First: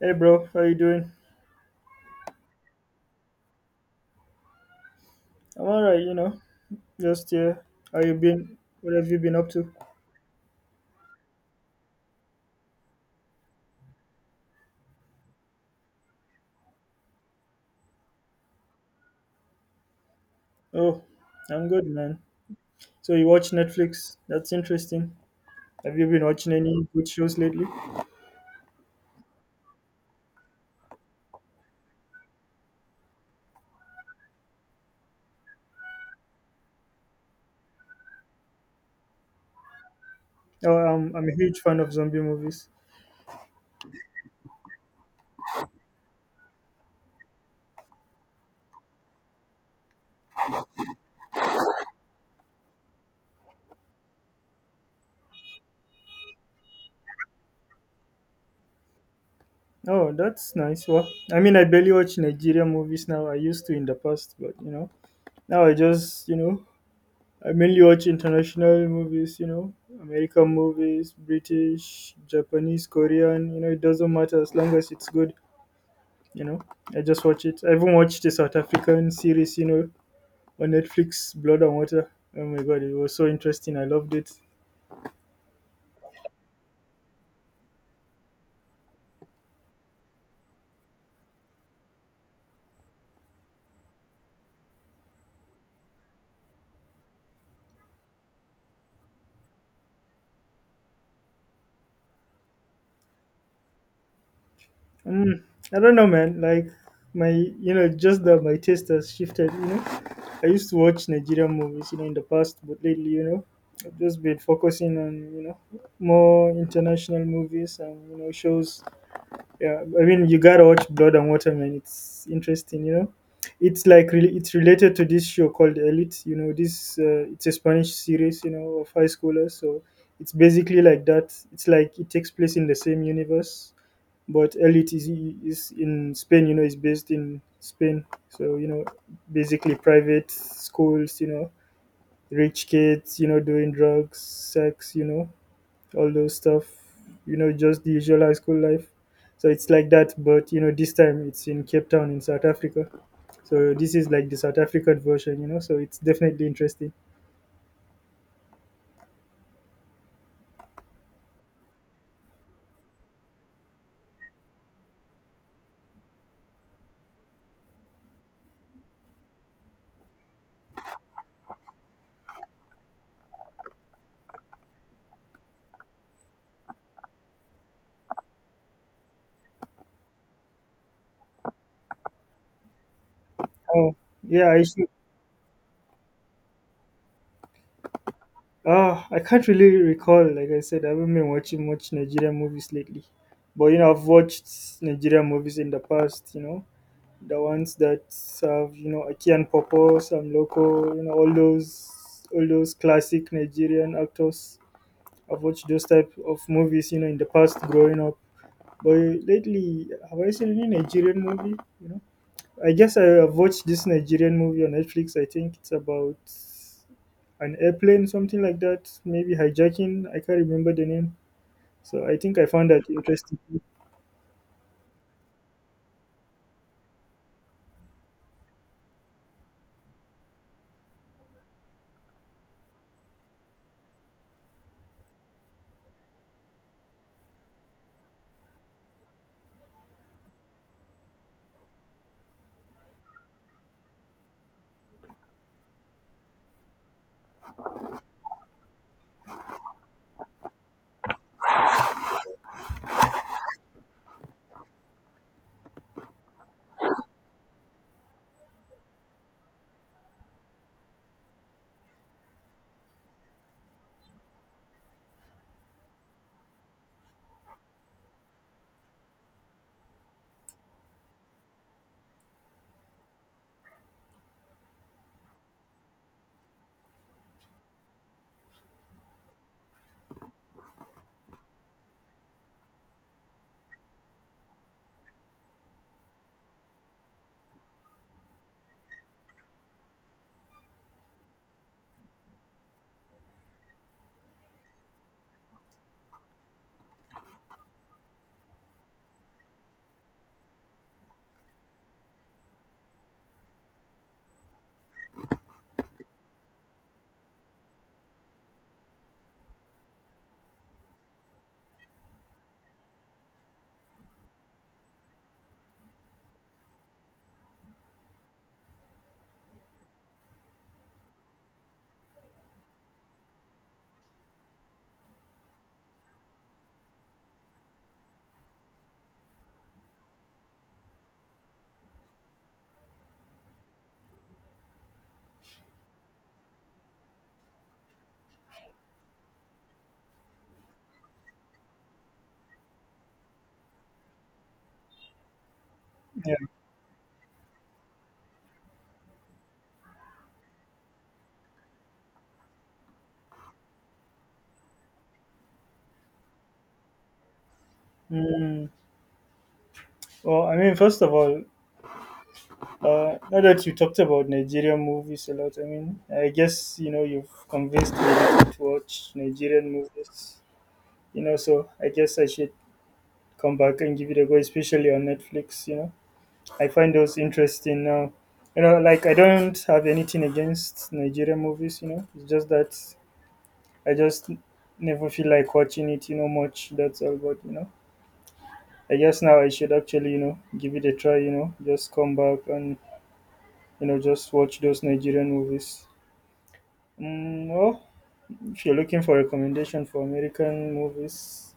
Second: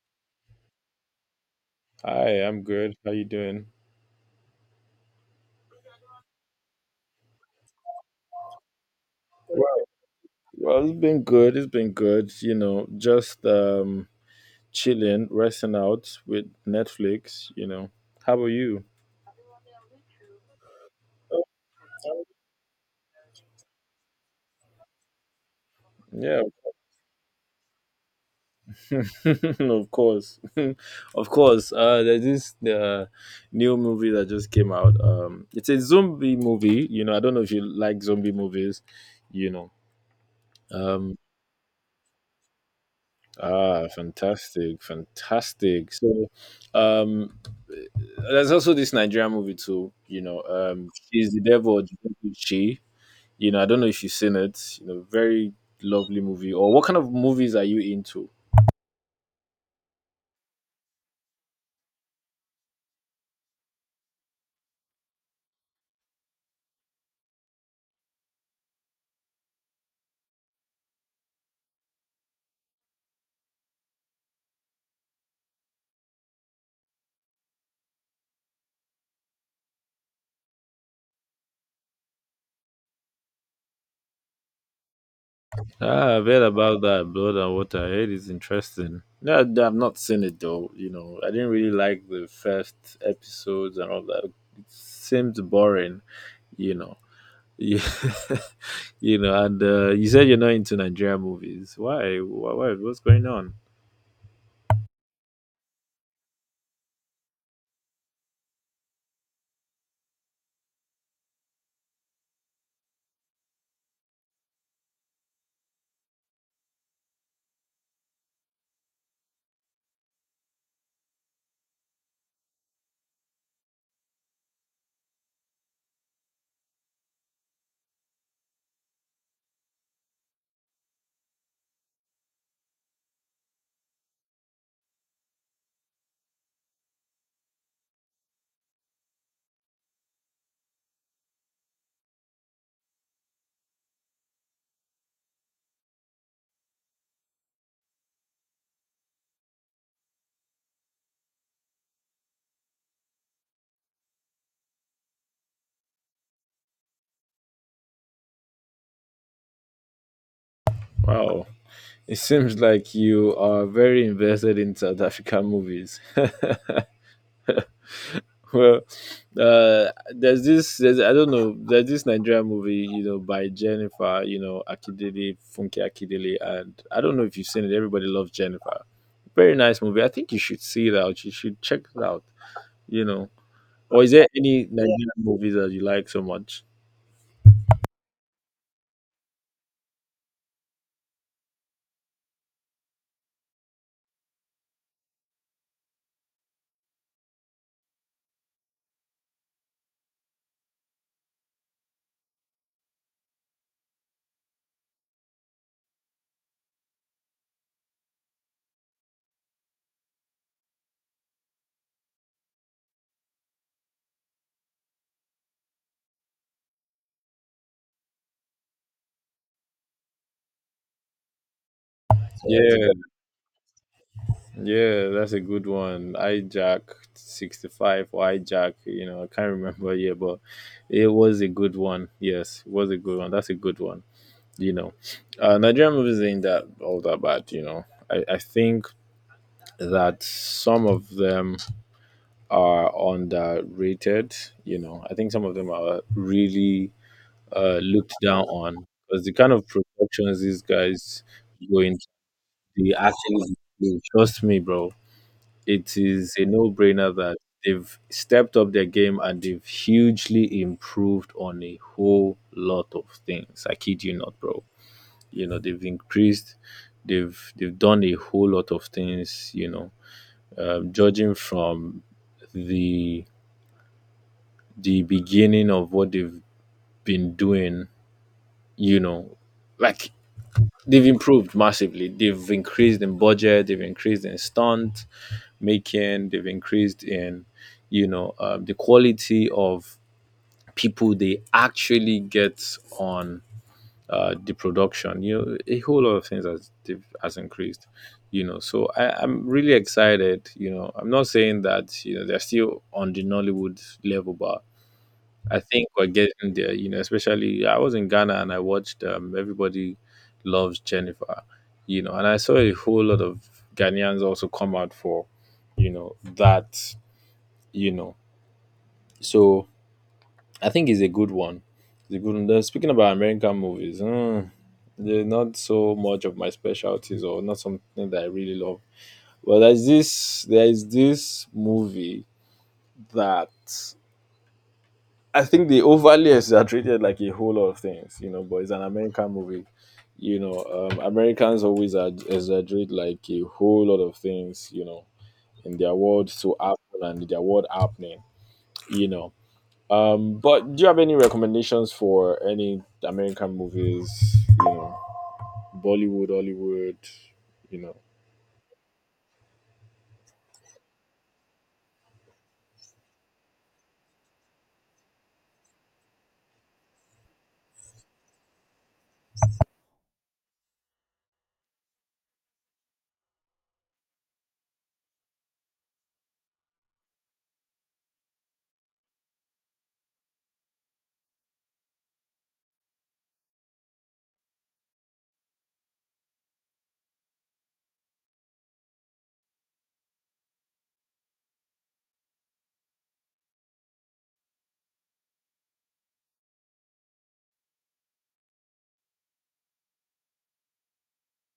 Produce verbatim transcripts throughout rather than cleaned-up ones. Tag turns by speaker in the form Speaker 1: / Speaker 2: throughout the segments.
Speaker 1: Hey bro, how you doing?
Speaker 2: Hi, I'm good. How you doing?
Speaker 1: I'm alright, you know. Just here. How you been? What have you been up to?
Speaker 2: Well, well, it's been good. It's been good. You know, just um chilling, resting out with Netflix, you know. How about you?
Speaker 1: Oh, I'm good, man. So you watch Netflix? That's interesting. Have you been
Speaker 2: Yeah,
Speaker 1: watching any good shows lately?
Speaker 2: of course. Of course. Uh there's this uh new movie that just came out. Um it's a zombie movie, you know. I don't know if you like zombie movies, you know.
Speaker 1: Oh, um,
Speaker 2: Um
Speaker 1: I'm a huge fan of zombie movies.
Speaker 2: ah fantastic, fantastic. So um There's also this Nigerian movie too, you know, um, She's the Devil, or the Devil Is She. You know, I don't know if you've seen it. You know, very lovely movie. Or what kind of movies are you into?
Speaker 1: Oh, that's nice. Well, I mean, I barely watch Nigerian movies now. I used to in the past, but you know, now I just, you know, I mainly watch international movies. You know, American movies, British, Japanese, Korean. You know, it doesn't matter as long as it's good. You know, I just watch it. I even watched the South African series, you know, on Netflix, Blood and Water. Oh my god, it was so interesting. I loved it.
Speaker 2: Ah, I've heard about that Blood and Water. I heard it's interesting. No, I've not seen it though. You know, I didn't really like the first episodes and all that. It seemed boring. You know, yeah, you know. And uh, you said you're not into Nigerian movies. Why? Why? Why? What's going on?
Speaker 1: Mm, I don't know, man. Like my, you know, just that my taste has shifted. You know, I used to watch Nigerian movies, you know, in the past, but lately, you know, I've just been focusing on, you know, more international movies and you know shows. Yeah, I mean, you gotta watch Blood and Water, man. It's interesting, you know. It's like really, it's related to this show called Elite. You know, this uh, it's a Spanish series, you know, of high schoolers. So it's basically like that. It's like it takes place in the same universe, but Elite is is in Spain. You know, it's based in Spain. So you know, basically private schools. You know, rich kids. You know, doing drugs, sex. You know, all those stuff, you know, just the usual high school life. So it's like that, but you know, this time it's in Cape Town in South Africa. So this is like the South African version, you know. So it's definitely interesting.
Speaker 2: Wow. It seems like you are very invested in South African movies. well, uh, there's this, there's, I don't know, there's this Nigerian movie, you know, by Jennifer, you know, Akidele, Funke Akidele, and I don't know if you've seen it. Everybody loves Jennifer. Very nice movie. I think you should see it out. You should check it out. You know,
Speaker 1: Oh,
Speaker 2: or is there
Speaker 1: yeah, I
Speaker 2: any
Speaker 1: should.
Speaker 2: Nigerian movies that you like so much?
Speaker 1: Ah, I can't really recall. Like I said, I haven't been watching much Nigerian movies lately. But you know, I've watched Nigerian movies in the past. You know, the ones that have you know Aki and Popo, Sam Loco, you know, all those all those classic Nigerian actors I've watched those type of movies, you know, in the past growing up. But lately, have I seen any Nigerian movie? You know, I guess I have watched this Nigerian movie on Netflix. I think it's about an airplane, something like that. Maybe hijacking. I can't remember the name. So I think I found that
Speaker 2: Yeah,
Speaker 1: interesting.
Speaker 2: Yeah, that's a good one. Hijack sixty-five or hijack, you know, I can't remember, yeah, but it was a good one. Yes, it was a good one. That's a good one. You know, uh, Nigerian movies ain't that all that bad, you know. I, I think that some of them are underrated, you know. I think some of them are really uh, looked down on because the kind of productions these guys go into, they actually do. Trust me, bro, it is a no-brainer that they've stepped up their game and they've hugely improved on a whole lot of things. I kid you not, bro. You know, they've increased, they've they've done a whole lot of things. You know, um, judging from the the beginning of what they've been doing, you know, like they've improved massively. They've increased in budget, they've increased in stunt making, they've increased in, you know, um, the quality of people they actually get on uh, the production. You know, a whole lot of things has they've- has increased. You know, so I, I'm really excited. You know, I'm not saying that you know they're still on the Nollywood level, but I think we're getting there, you know, especially I was in Ghana and I watched um, Everybody Loves Jennifer, you know, and I saw a whole lot of Ghanaians also come out for, you know, that, you know. So I think it's a good one. It's a good one. Then speaking about American movies, mm, they're not so much of my specialties or not something that I really love. Well, there's this, there is this movie that I think they overly exaggerated like a whole lot of things, you know, but it's an American movie. You know, um, Americans always ad- exaggerate like a whole lot of things, you know, in their world
Speaker 1: Yeah.
Speaker 2: to happen and in their world happening, you know. Um, but do you have any recommendations for any American movies, you know, Bollywood, Hollywood, you know?
Speaker 1: Mm. Well, I mean, first of all, uh, now that you talked about Nigerian movies a lot, I mean, I guess you know you've convinced me to watch Nigerian movies. You know, so I guess I should come back and give it a go, especially on Netflix. You know, I find those interesting now. You know, like I don't have anything against Nigerian movies. You know, it's just that I just never feel like watching it. You know, much. That's all. But you know, I guess now I should actually you know give it a try. You know, just come back and you know just watch those Nigerian movies. Mm, well, if you're looking for recommendation for American movies,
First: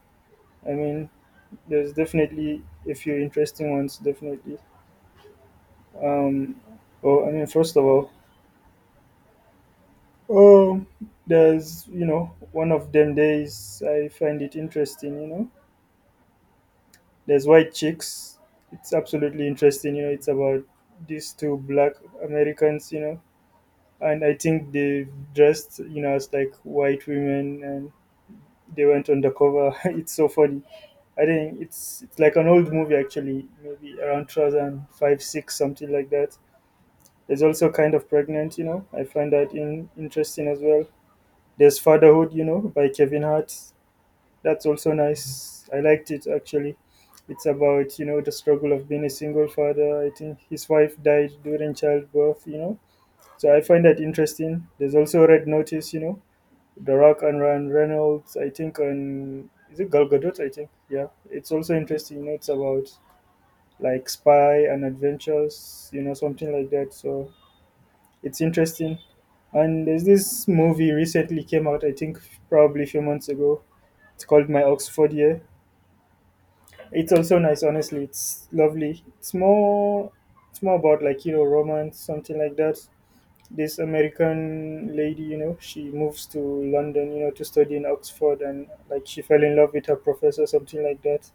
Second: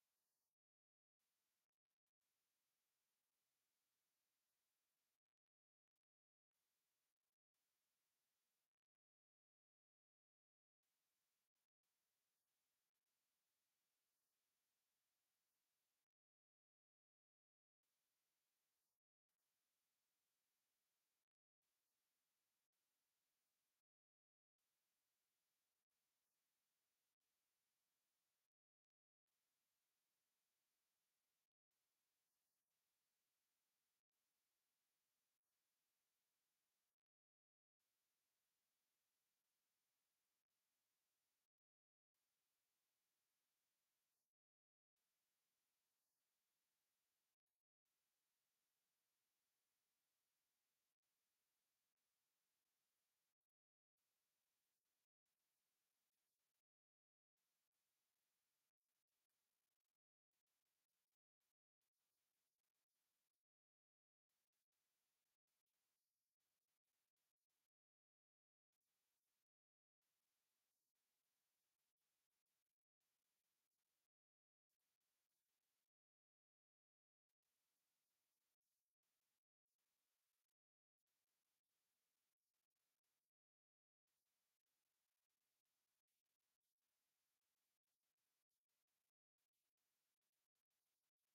Speaker 1: I mean, there's definitely a few interesting ones. Definitely. Um, well, I mean, first of all, um, there's you know one of them days I find it interesting. You know, there's White Chicks. It's absolutely interesting. You know, it's about these two black Americans. You know, and I think they dressed you know as like white women, and they went undercover. It's so funny. I think it's it's like an old movie actually, maybe around two thousand five, six, something like that. There's also Kind of Pregnant, you know, I find that in, interesting as well. There's Fatherhood, you know, by Kevin Hart. That's also nice. I liked it actually. It's about, you know, the struggle of being a single father. I think his wife died during childbirth, you know. So I find that interesting. There's also Red Notice, you know, The Rock and Ryan Reynolds, I think, and is it Gal Gadot? I think, yeah. It's also interesting, you know, it's about like spy and adventures, you know, something like that. So it's interesting. And there's this movie recently came out, I think probably a few months ago. It's called My Oxford Year. It's also nice, honestly. It's lovely. It's more it's more about like, you know, romance, something like that. This American lady, you know, she moves to London, you know, to study in Oxford and like she fell in love with her professor, something like that.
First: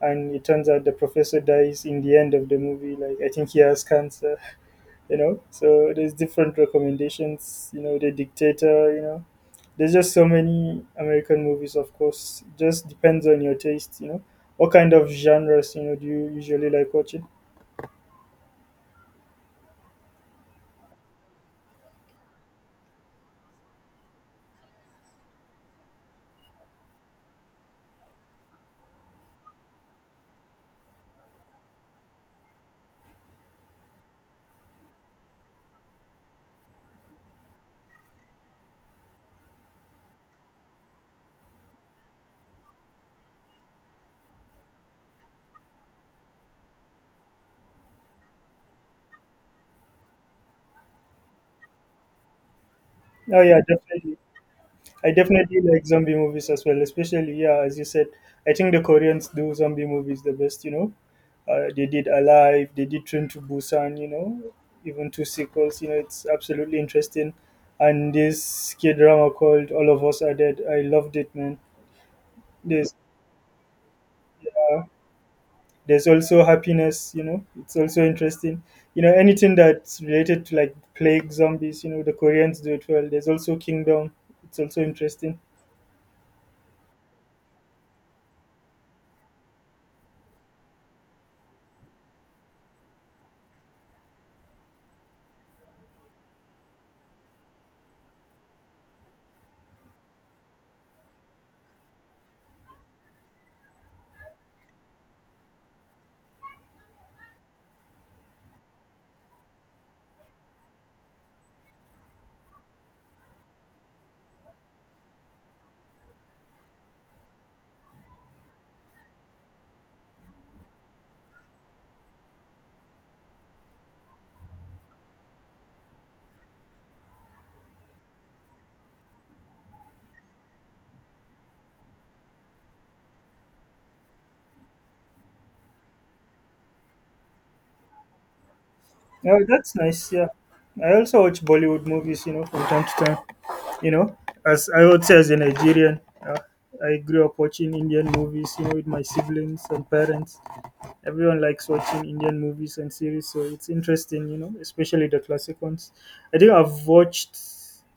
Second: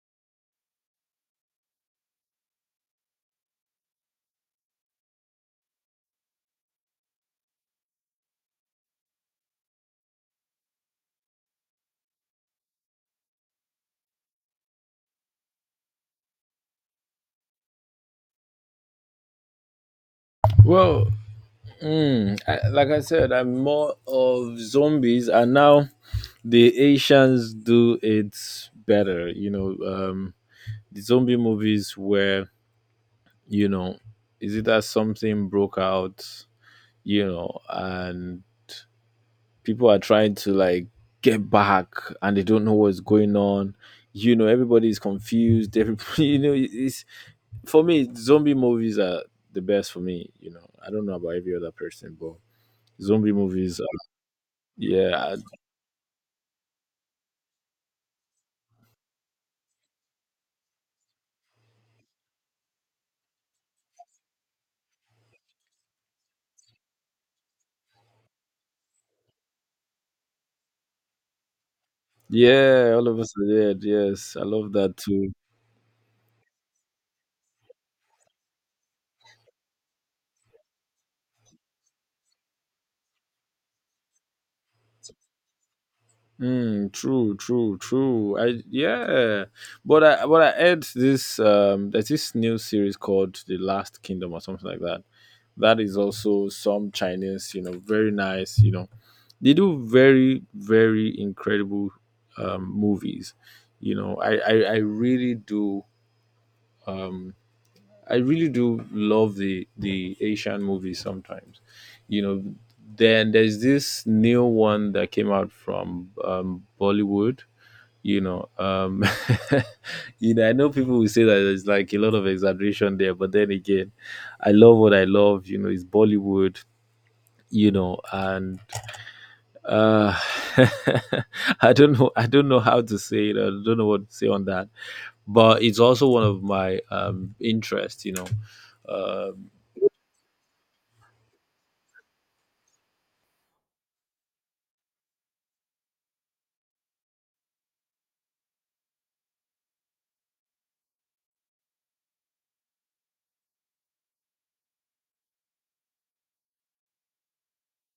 Speaker 1: And it turns out the professor dies in the end of the movie. Like I think he has cancer, you know. So there's different recommendations, you know, the dictator, you know. There's just so many American movies, of course. It just depends on your taste, you know. What kind of genres, you know, do you usually like watching?
Speaker 2: Well, mm, I, like I said, I'm more of zombies, and now the Asians do it better. You know, um, the zombie movies where you know, is it that something broke out? You know, and people are trying to like get back, and they don't know what's going on. You know, everybody's confused. Everybody, you know, it's for me. Zombie movies are the best for me. You know, I don't know about every other person, but zombie
Speaker 1: Oh yeah,
Speaker 2: movies are,
Speaker 1: definitely. I
Speaker 2: yeah,
Speaker 1: definitely like zombie movies as well, especially yeah, as you said. I think the Koreans do zombie movies the best, you know. Uh, they did Alive, they did Train to Busan, you know, even two sequels. You know, it's absolutely interesting. And this kid drama called All of Us Are Dead, I loved it, man. This
Speaker 2: yeah, all of us are dead. Yes, I love
Speaker 1: uh,
Speaker 2: that too.
Speaker 1: There's also happiness, you know, it's also interesting. You know, anything that's related to like plague zombies, you know, the Koreans do it well. There's also Kingdom, it's also interesting.
Speaker 2: Mm, true, true, true. I Yeah, but I but I heard this um there's this new series called The Last Kingdom or something like that. That is also some Chinese, you know, very nice. You know, they do very very incredible um movies. You know, I I, I really do um I really do love the the Asian movies sometimes. You know, then there's this new one that came out from um Bollywood, you know. Um you know, I know people will say that there's like a lot of exaggeration there, but then again, I love what I love, you know. It's Bollywood, you know. And uh I don't know, I don't know how to say it, I don't know what to say on that, but it's also one of my um interests, you know.
Speaker 1: Oh, that's nice, yeah. I also watch Bollywood movies, you know, from time to time. You know, as I would say, as a Nigerian, uh, I grew up watching Indian movies, you know, with my siblings and parents. Everyone likes watching Indian movies and series, so it's interesting, you know, especially the classic ones. I think I've watched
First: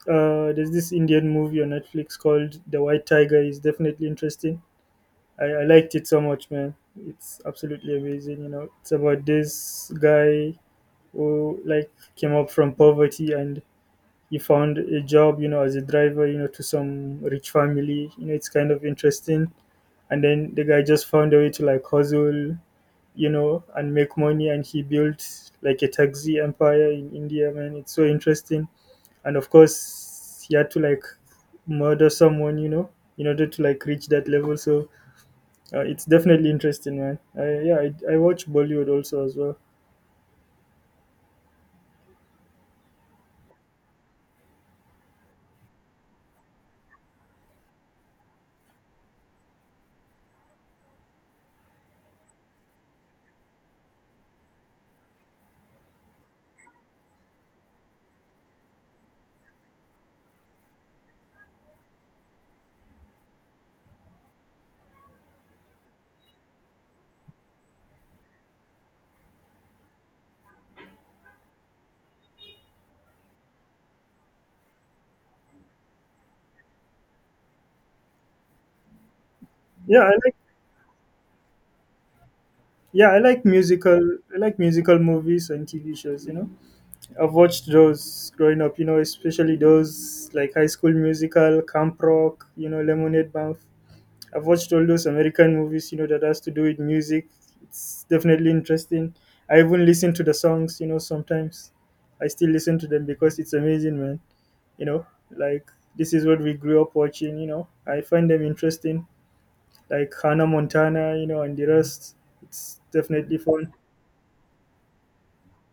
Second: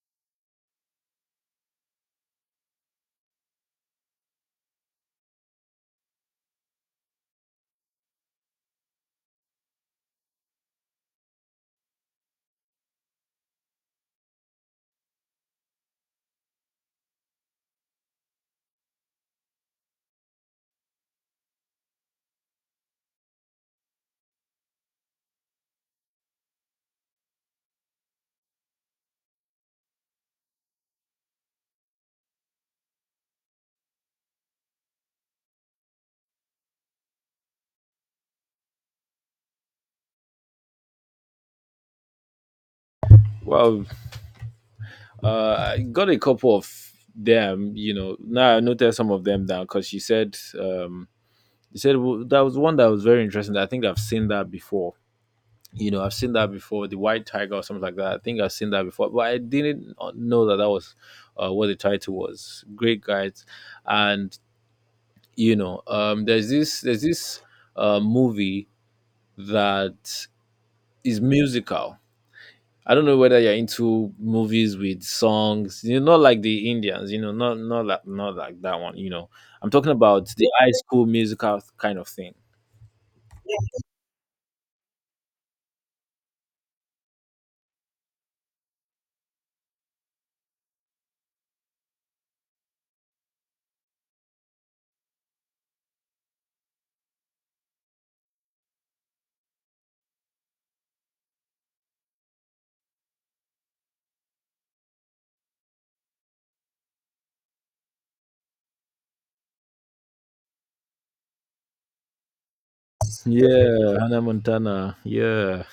Speaker 1: uh, there's this Indian movie on Netflix called The White Tiger. It's definitely interesting. I, I liked it so much, man. It's absolutely amazing, you know. It's about this guy who like came up from poverty and he found a job, you know, as a driver, you know, to some rich family. You know, it's kind of interesting. And then the guy just found a way to like hustle you know, and make money. And he built like a taxi empire in India, man. It's so interesting. And of course, he had to like murder someone, you know, in order to like reach that level. So uh, it's definitely interesting, man. I, yeah, I, I watch Bollywood also as well.
Speaker 2: Well, uh I got a couple of them, you know. Now I noticed some of them down because she said um you said w- that was one that was very interesting. I think I've seen that before. You know, I've seen that before, the White Tiger or something like that. I think I've seen that before, but I didn't know that that was uh, what the title was. Great guides, and you know, um, there's this there's this uh, movie that is musical. I don't know whether you're into movies with songs. You know, not like the Indians. You know, not not like not like that one. You know, I'm talking
Speaker 1: Yeah, I
Speaker 2: about
Speaker 1: like.
Speaker 2: the High School Musical kind of thing.
Speaker 1: Yeah, I like musical. I like musical movies and T V shows. You know, I've watched those growing up. You know, especially those like High School Musical, Camp Rock. You know, Lemonade Mouth. I've watched all those American movies, you know, that has to do with music. It's definitely interesting. I even listen to the songs, you know, sometimes. I still listen to them because it's amazing, man. You know, like this is what we grew up watching, you know. I find them interesting. Like Hannah Montana, you know, and the rest. It's definitely fun.
Speaker 2: Yeah, Hannah Montana. Yeah,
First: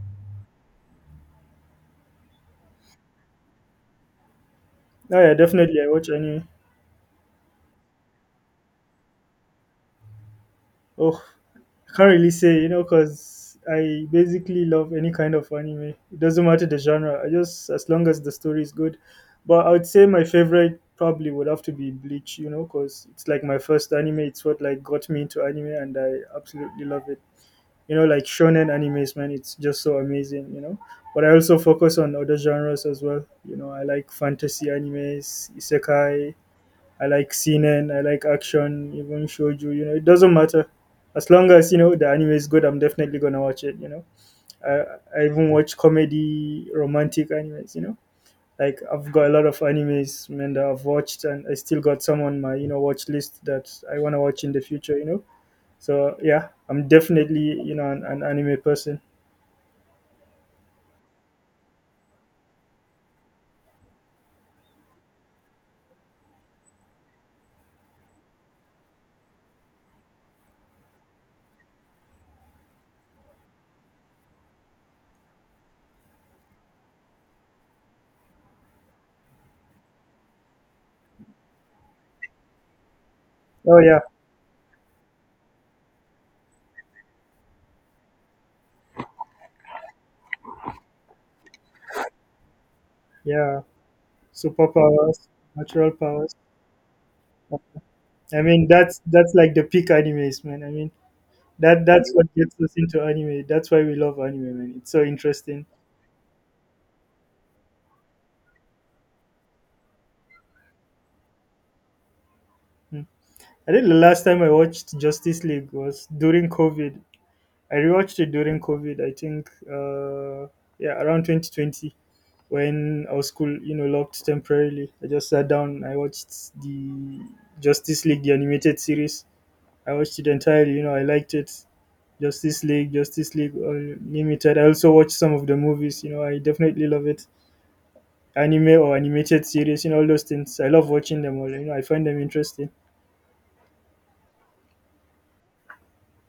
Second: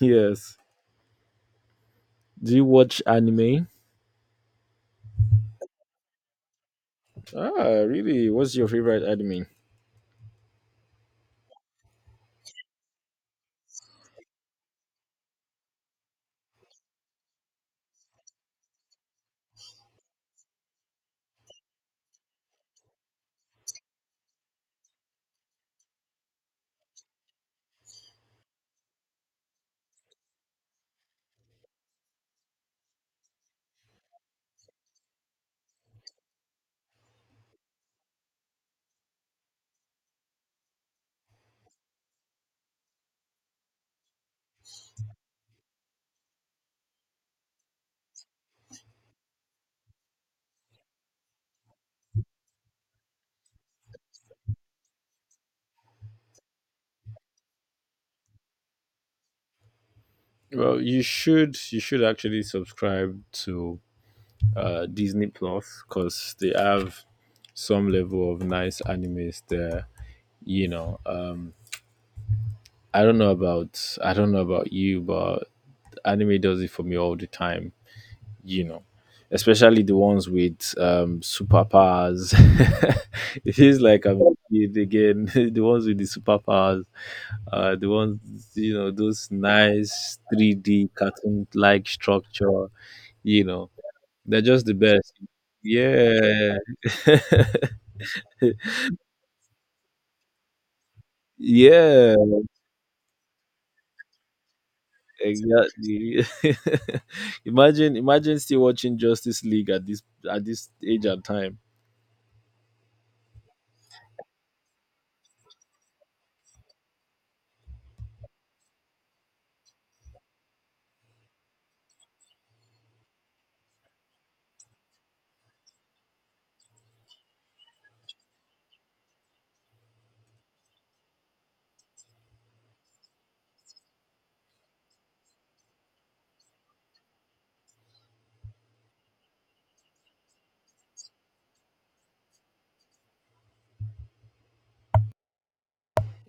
Speaker 2: yes. Do you watch anime?
Speaker 1: Oh yeah, definitely I watch anime.
Speaker 2: Ah, really? What's your favorite anime?
Speaker 1: Oh, I can't really say, you know, because I basically love any kind of anime. It doesn't matter the genre. I just as long as the story is good. But I would say my favorite probably would have to be Bleach, you know, because it's like my first anime. It's what like got me into anime, and I absolutely love it. You know, like shonen animes, man. It's just so amazing, you know. But I also focus on other genres as well. You know, I like fantasy animes, isekai, I like seinen, I like action, even shoujo. You know, it doesn't matter as long as you know the anime is good. I'm definitely gonna watch it. You know, I I even watch comedy, romantic animes. You know, like I've got a lot of animes man that I've watched, and I still got some on my you know watch list that I wanna watch in the future. You know, so yeah, I'm definitely you know an, an anime person.
Speaker 2: Well, you should you should actually subscribe to uh, Disney Plus because they have some level of nice animes there. You know, um, I don't know about I don't know about you, but anime does it for me all the time. You know, especially the ones with um, superpowers. It
Speaker 1: Oh
Speaker 2: feels
Speaker 1: yeah,
Speaker 2: like I'm a kid again. The ones with the superpowers, uh, the ones you know, those nice three D cartoon-like structure. You
Speaker 1: yeah,
Speaker 2: know, they're just the best.
Speaker 1: superpowers, natural powers.
Speaker 2: Yeah,
Speaker 1: I mean that's that's like the peak animes, man. I mean. That that's
Speaker 2: yeah,
Speaker 1: what gets us into anime. That's why we love anime, man. It's so interesting.
Speaker 2: exactly. imagine, imagine still watching Justice League at this at this age and time.
Speaker 1: Mm. I think the last time I watched Justice League was during COVID. I rewatched it during COVID. I think, uh, yeah, around twenty twenty when our school, you know, locked temporarily. I just sat down. I watched the Justice League, the animated series. I watched it entirely. You know, I liked it. Justice League, Justice League Unlimited. I also watched some of the movies. You know, I definitely love it. Anime or animated series, you know, all those things. I love watching them all. You know, I find them interesting.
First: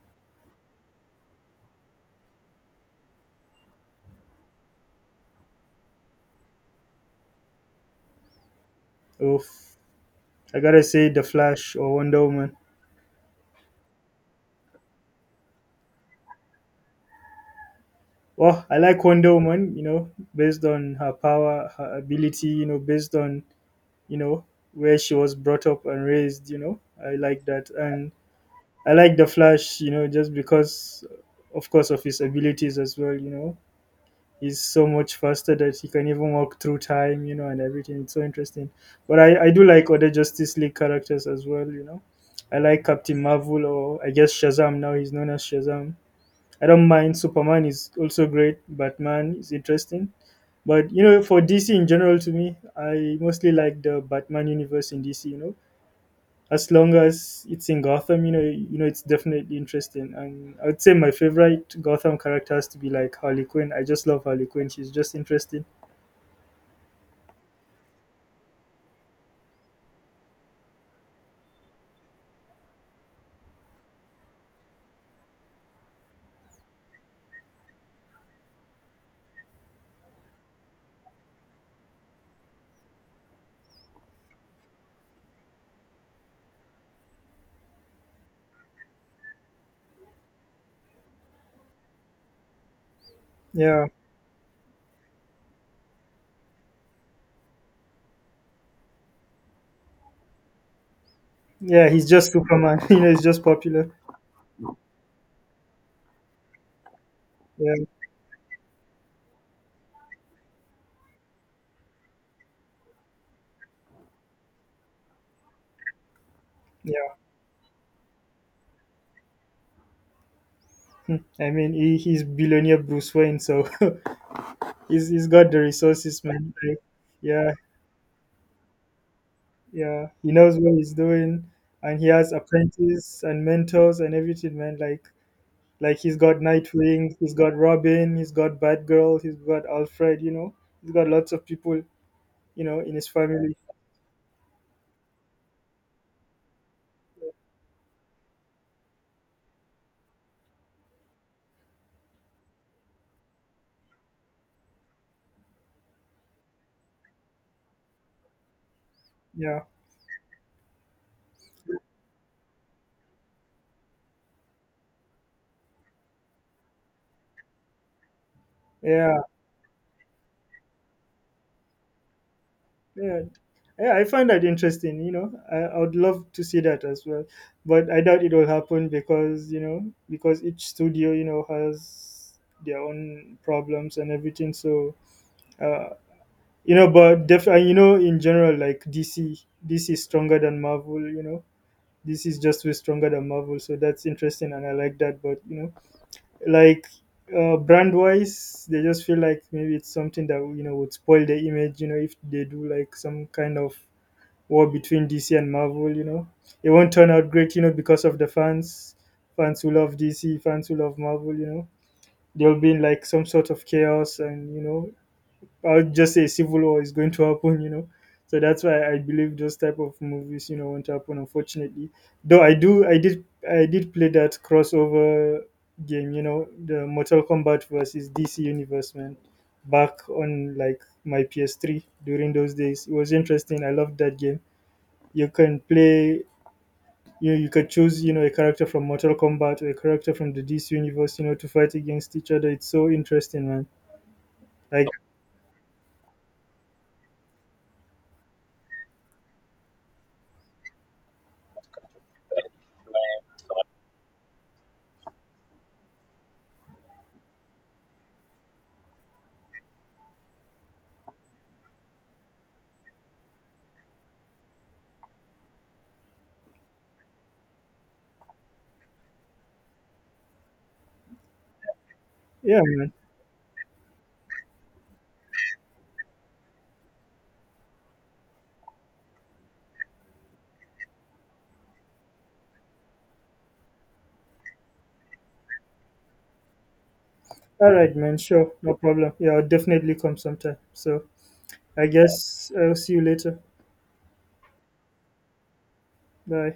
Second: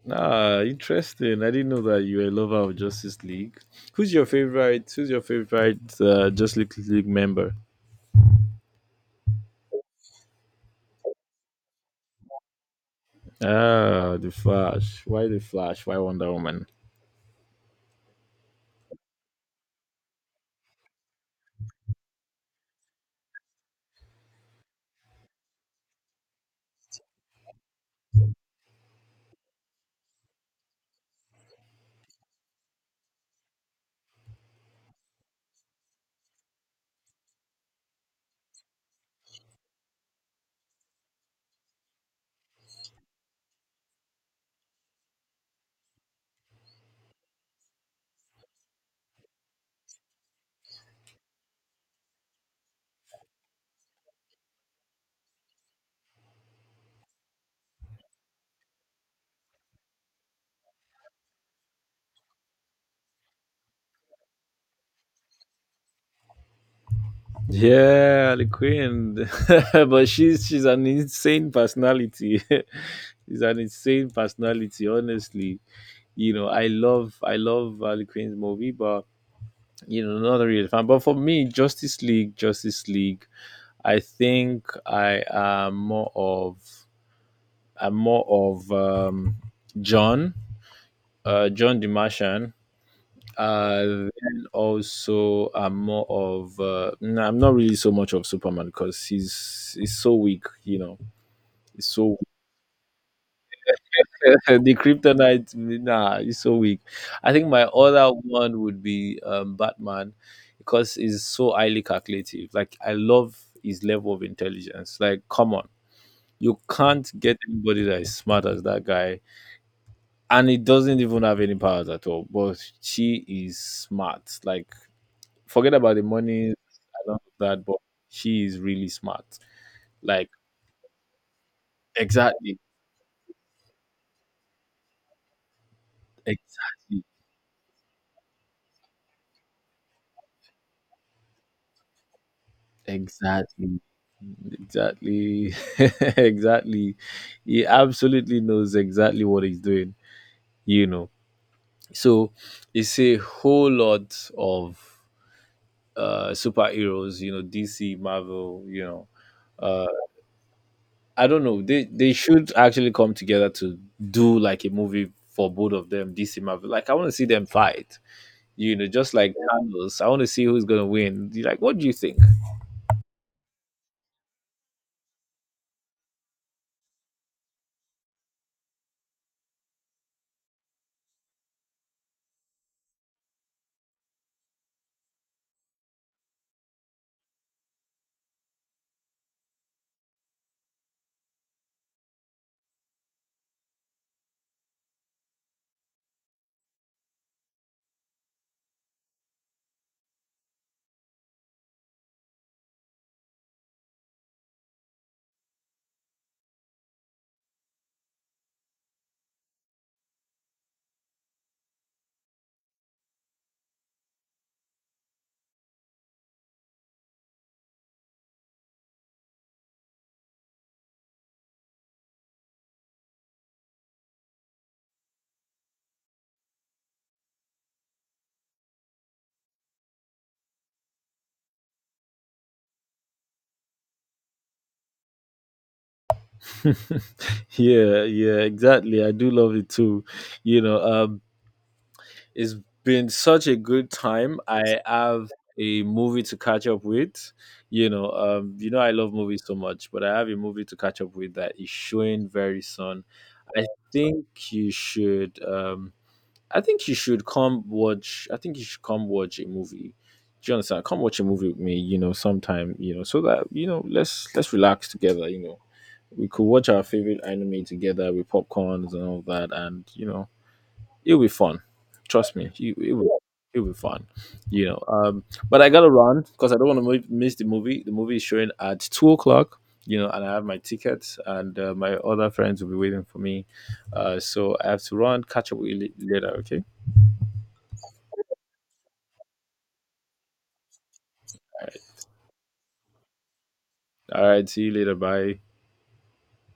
Speaker 2: Ah, interesting. I didn't know that you were a lover of Justice League. Who's your favorite? Who's your favorite uh, Justice League member?
Speaker 1: Oof. I gotta say, The Flash or Wonder Woman.
Speaker 2: Ah, the Flash. Why the Flash? Why Wonder Woman?
Speaker 1: Well, I like Wonder Woman, you know, based on her power, her ability, you know, based on, you know, where she was brought up and raised, you know. I like that. And I like The Flash, you know, just because, of course, of his abilities as well, you know. He's so much faster that he can even walk through time, you know, and everything. It's so interesting. But I, I do like other Justice League characters as well, you know. I like Captain Marvel or I guess Shazam now, he's known as Shazam. I don't mind. Superman is also great. Batman is interesting. But, you know, for D C in general, to me, I mostly like the Batman universe in D C, you know as long as it's in Gotham, you know, you know, it's definitely interesting. And I would say my favorite Gotham character has to be like Harley Quinn. I just love Harley Quinn. She's just interesting.
Speaker 2: Yeah, the Queen. But she's she's an insane personality. She's an insane personality. Honestly, you know, I love I love uh, the Queen's movie, but you know, not really a fan. But for me, Justice League, Justice League, I think I am more of I'm more of um, John, uh, John the Martian. Uh,
Speaker 1: Yeah,
Speaker 2: then also I'm more of uh, no, I'm not really so much of Superman because he's he's so weak, you know, he's
Speaker 1: yeah, he's
Speaker 2: so
Speaker 1: just Superman. You know, he's just popular.
Speaker 2: the kryptonite, nah, it's so weak. I think my
Speaker 1: Yeah,
Speaker 2: other one would be um Batman because he's so highly calculative. Like, I love his level of intelligence. Like, come on, you
Speaker 1: yeah.
Speaker 2: can't get anybody that is smart as that guy, and he doesn't
Speaker 1: Hmm.
Speaker 2: even have
Speaker 1: I
Speaker 2: any
Speaker 1: mean,
Speaker 2: powers
Speaker 1: he,
Speaker 2: at
Speaker 1: he's
Speaker 2: all. But
Speaker 1: billionaire Bruce
Speaker 2: she
Speaker 1: Wayne,
Speaker 2: is
Speaker 1: so
Speaker 2: smart, like,
Speaker 1: he's he's got the
Speaker 2: forget about the
Speaker 1: resources,
Speaker 2: money
Speaker 1: man.
Speaker 2: and
Speaker 1: Like,
Speaker 2: all of
Speaker 1: yeah,
Speaker 2: that, but she is really smart,
Speaker 1: yeah.
Speaker 2: like,
Speaker 1: He knows what he's doing, and he has
Speaker 2: exactly
Speaker 1: apprentices and mentors and everything, man. Like Like he's got
Speaker 2: exactly
Speaker 1: Nightwing, he's got Robin, he's got Batgirl, he's got Alfred. You know, he's got lots of people. You know, in his family.
Speaker 2: exactly Exactly. Exactly. He absolutely knows exactly what he's doing, you know. So it's a whole lot of uh superheroes, you know, D C, Marvel, you know.
Speaker 1: Yeah,
Speaker 2: Uh I don't know. They they should actually come together to do like a movie for both of them, D C Marvel. Like, I want to see them fight. You know, just
Speaker 1: yeah,
Speaker 2: like Thanos. I want to see who's gonna win. Like, what do you think?
Speaker 1: yeah. Yeah I find that interesting. You know, I, I would love to see that as well, but I doubt it will happen because you know because each studio you know has their own problems and everything. So uh, you know, but def- and, you know in general like D C, D C is stronger than Marvel. You know, this is just way stronger than Marvel. So that's interesting, and I like that. But you know, like uh, brand wise, they just feel like maybe it's something that you know would spoil the image. You know, if they do like some kind of war between D C and Marvel, you know, it won't turn out great. You know, because of the fans, fans who love D C, fans who love Marvel. You know, they'll be in like some sort of chaos, and you know, I would just say civil war is going to happen, you know. So that's why I believe those type of movies, you know, won't happen unfortunately. Though I do I did I did play that crossover game, you know, the Mortal Kombat versus D C Universe man back on like my P S three during those days. It was interesting. I loved that game. You can play you know, you could
Speaker 2: Yeah,
Speaker 1: choose, you know, a
Speaker 2: yeah,
Speaker 1: character from
Speaker 2: exactly. I
Speaker 1: Mortal
Speaker 2: do love
Speaker 1: Kombat
Speaker 2: it
Speaker 1: or a
Speaker 2: too.
Speaker 1: character from the
Speaker 2: You
Speaker 1: D C
Speaker 2: know,
Speaker 1: universe,
Speaker 2: um
Speaker 1: you know, to fight against each other.
Speaker 2: it's
Speaker 1: It's so
Speaker 2: been such
Speaker 1: interesting,
Speaker 2: a
Speaker 1: man.
Speaker 2: good time. I
Speaker 1: Like
Speaker 2: have a movie to catch up with. You know, um, you know I love movies so much, but I have a movie to catch up with that is showing very soon. I think you should um I think you should come watch I think you should come watch a movie. Do you understand? Come watch a movie with me, you know, sometime, you know, so that, you know, let's let's relax together, you know. We could watch our favorite anime together with popcorns and all that, and you know It'll be fun. Trust me.
Speaker 1: yeah,
Speaker 2: You
Speaker 1: man.
Speaker 2: it will it'll be fun. You know. Um but I gotta run because I don't want to miss the movie. The movie is showing at two o'clock. You know, and I have my tickets, and uh, my other friends will be waiting for me. Uh, so I have to run. Catch up with you la- later, okay?
Speaker 1: All right, man. Sure. No problem. Yeah, I'll definitely come sometime. So I guess I'll see you later.
Speaker 2: All right. See you later. Bye.
Speaker 1: Bye.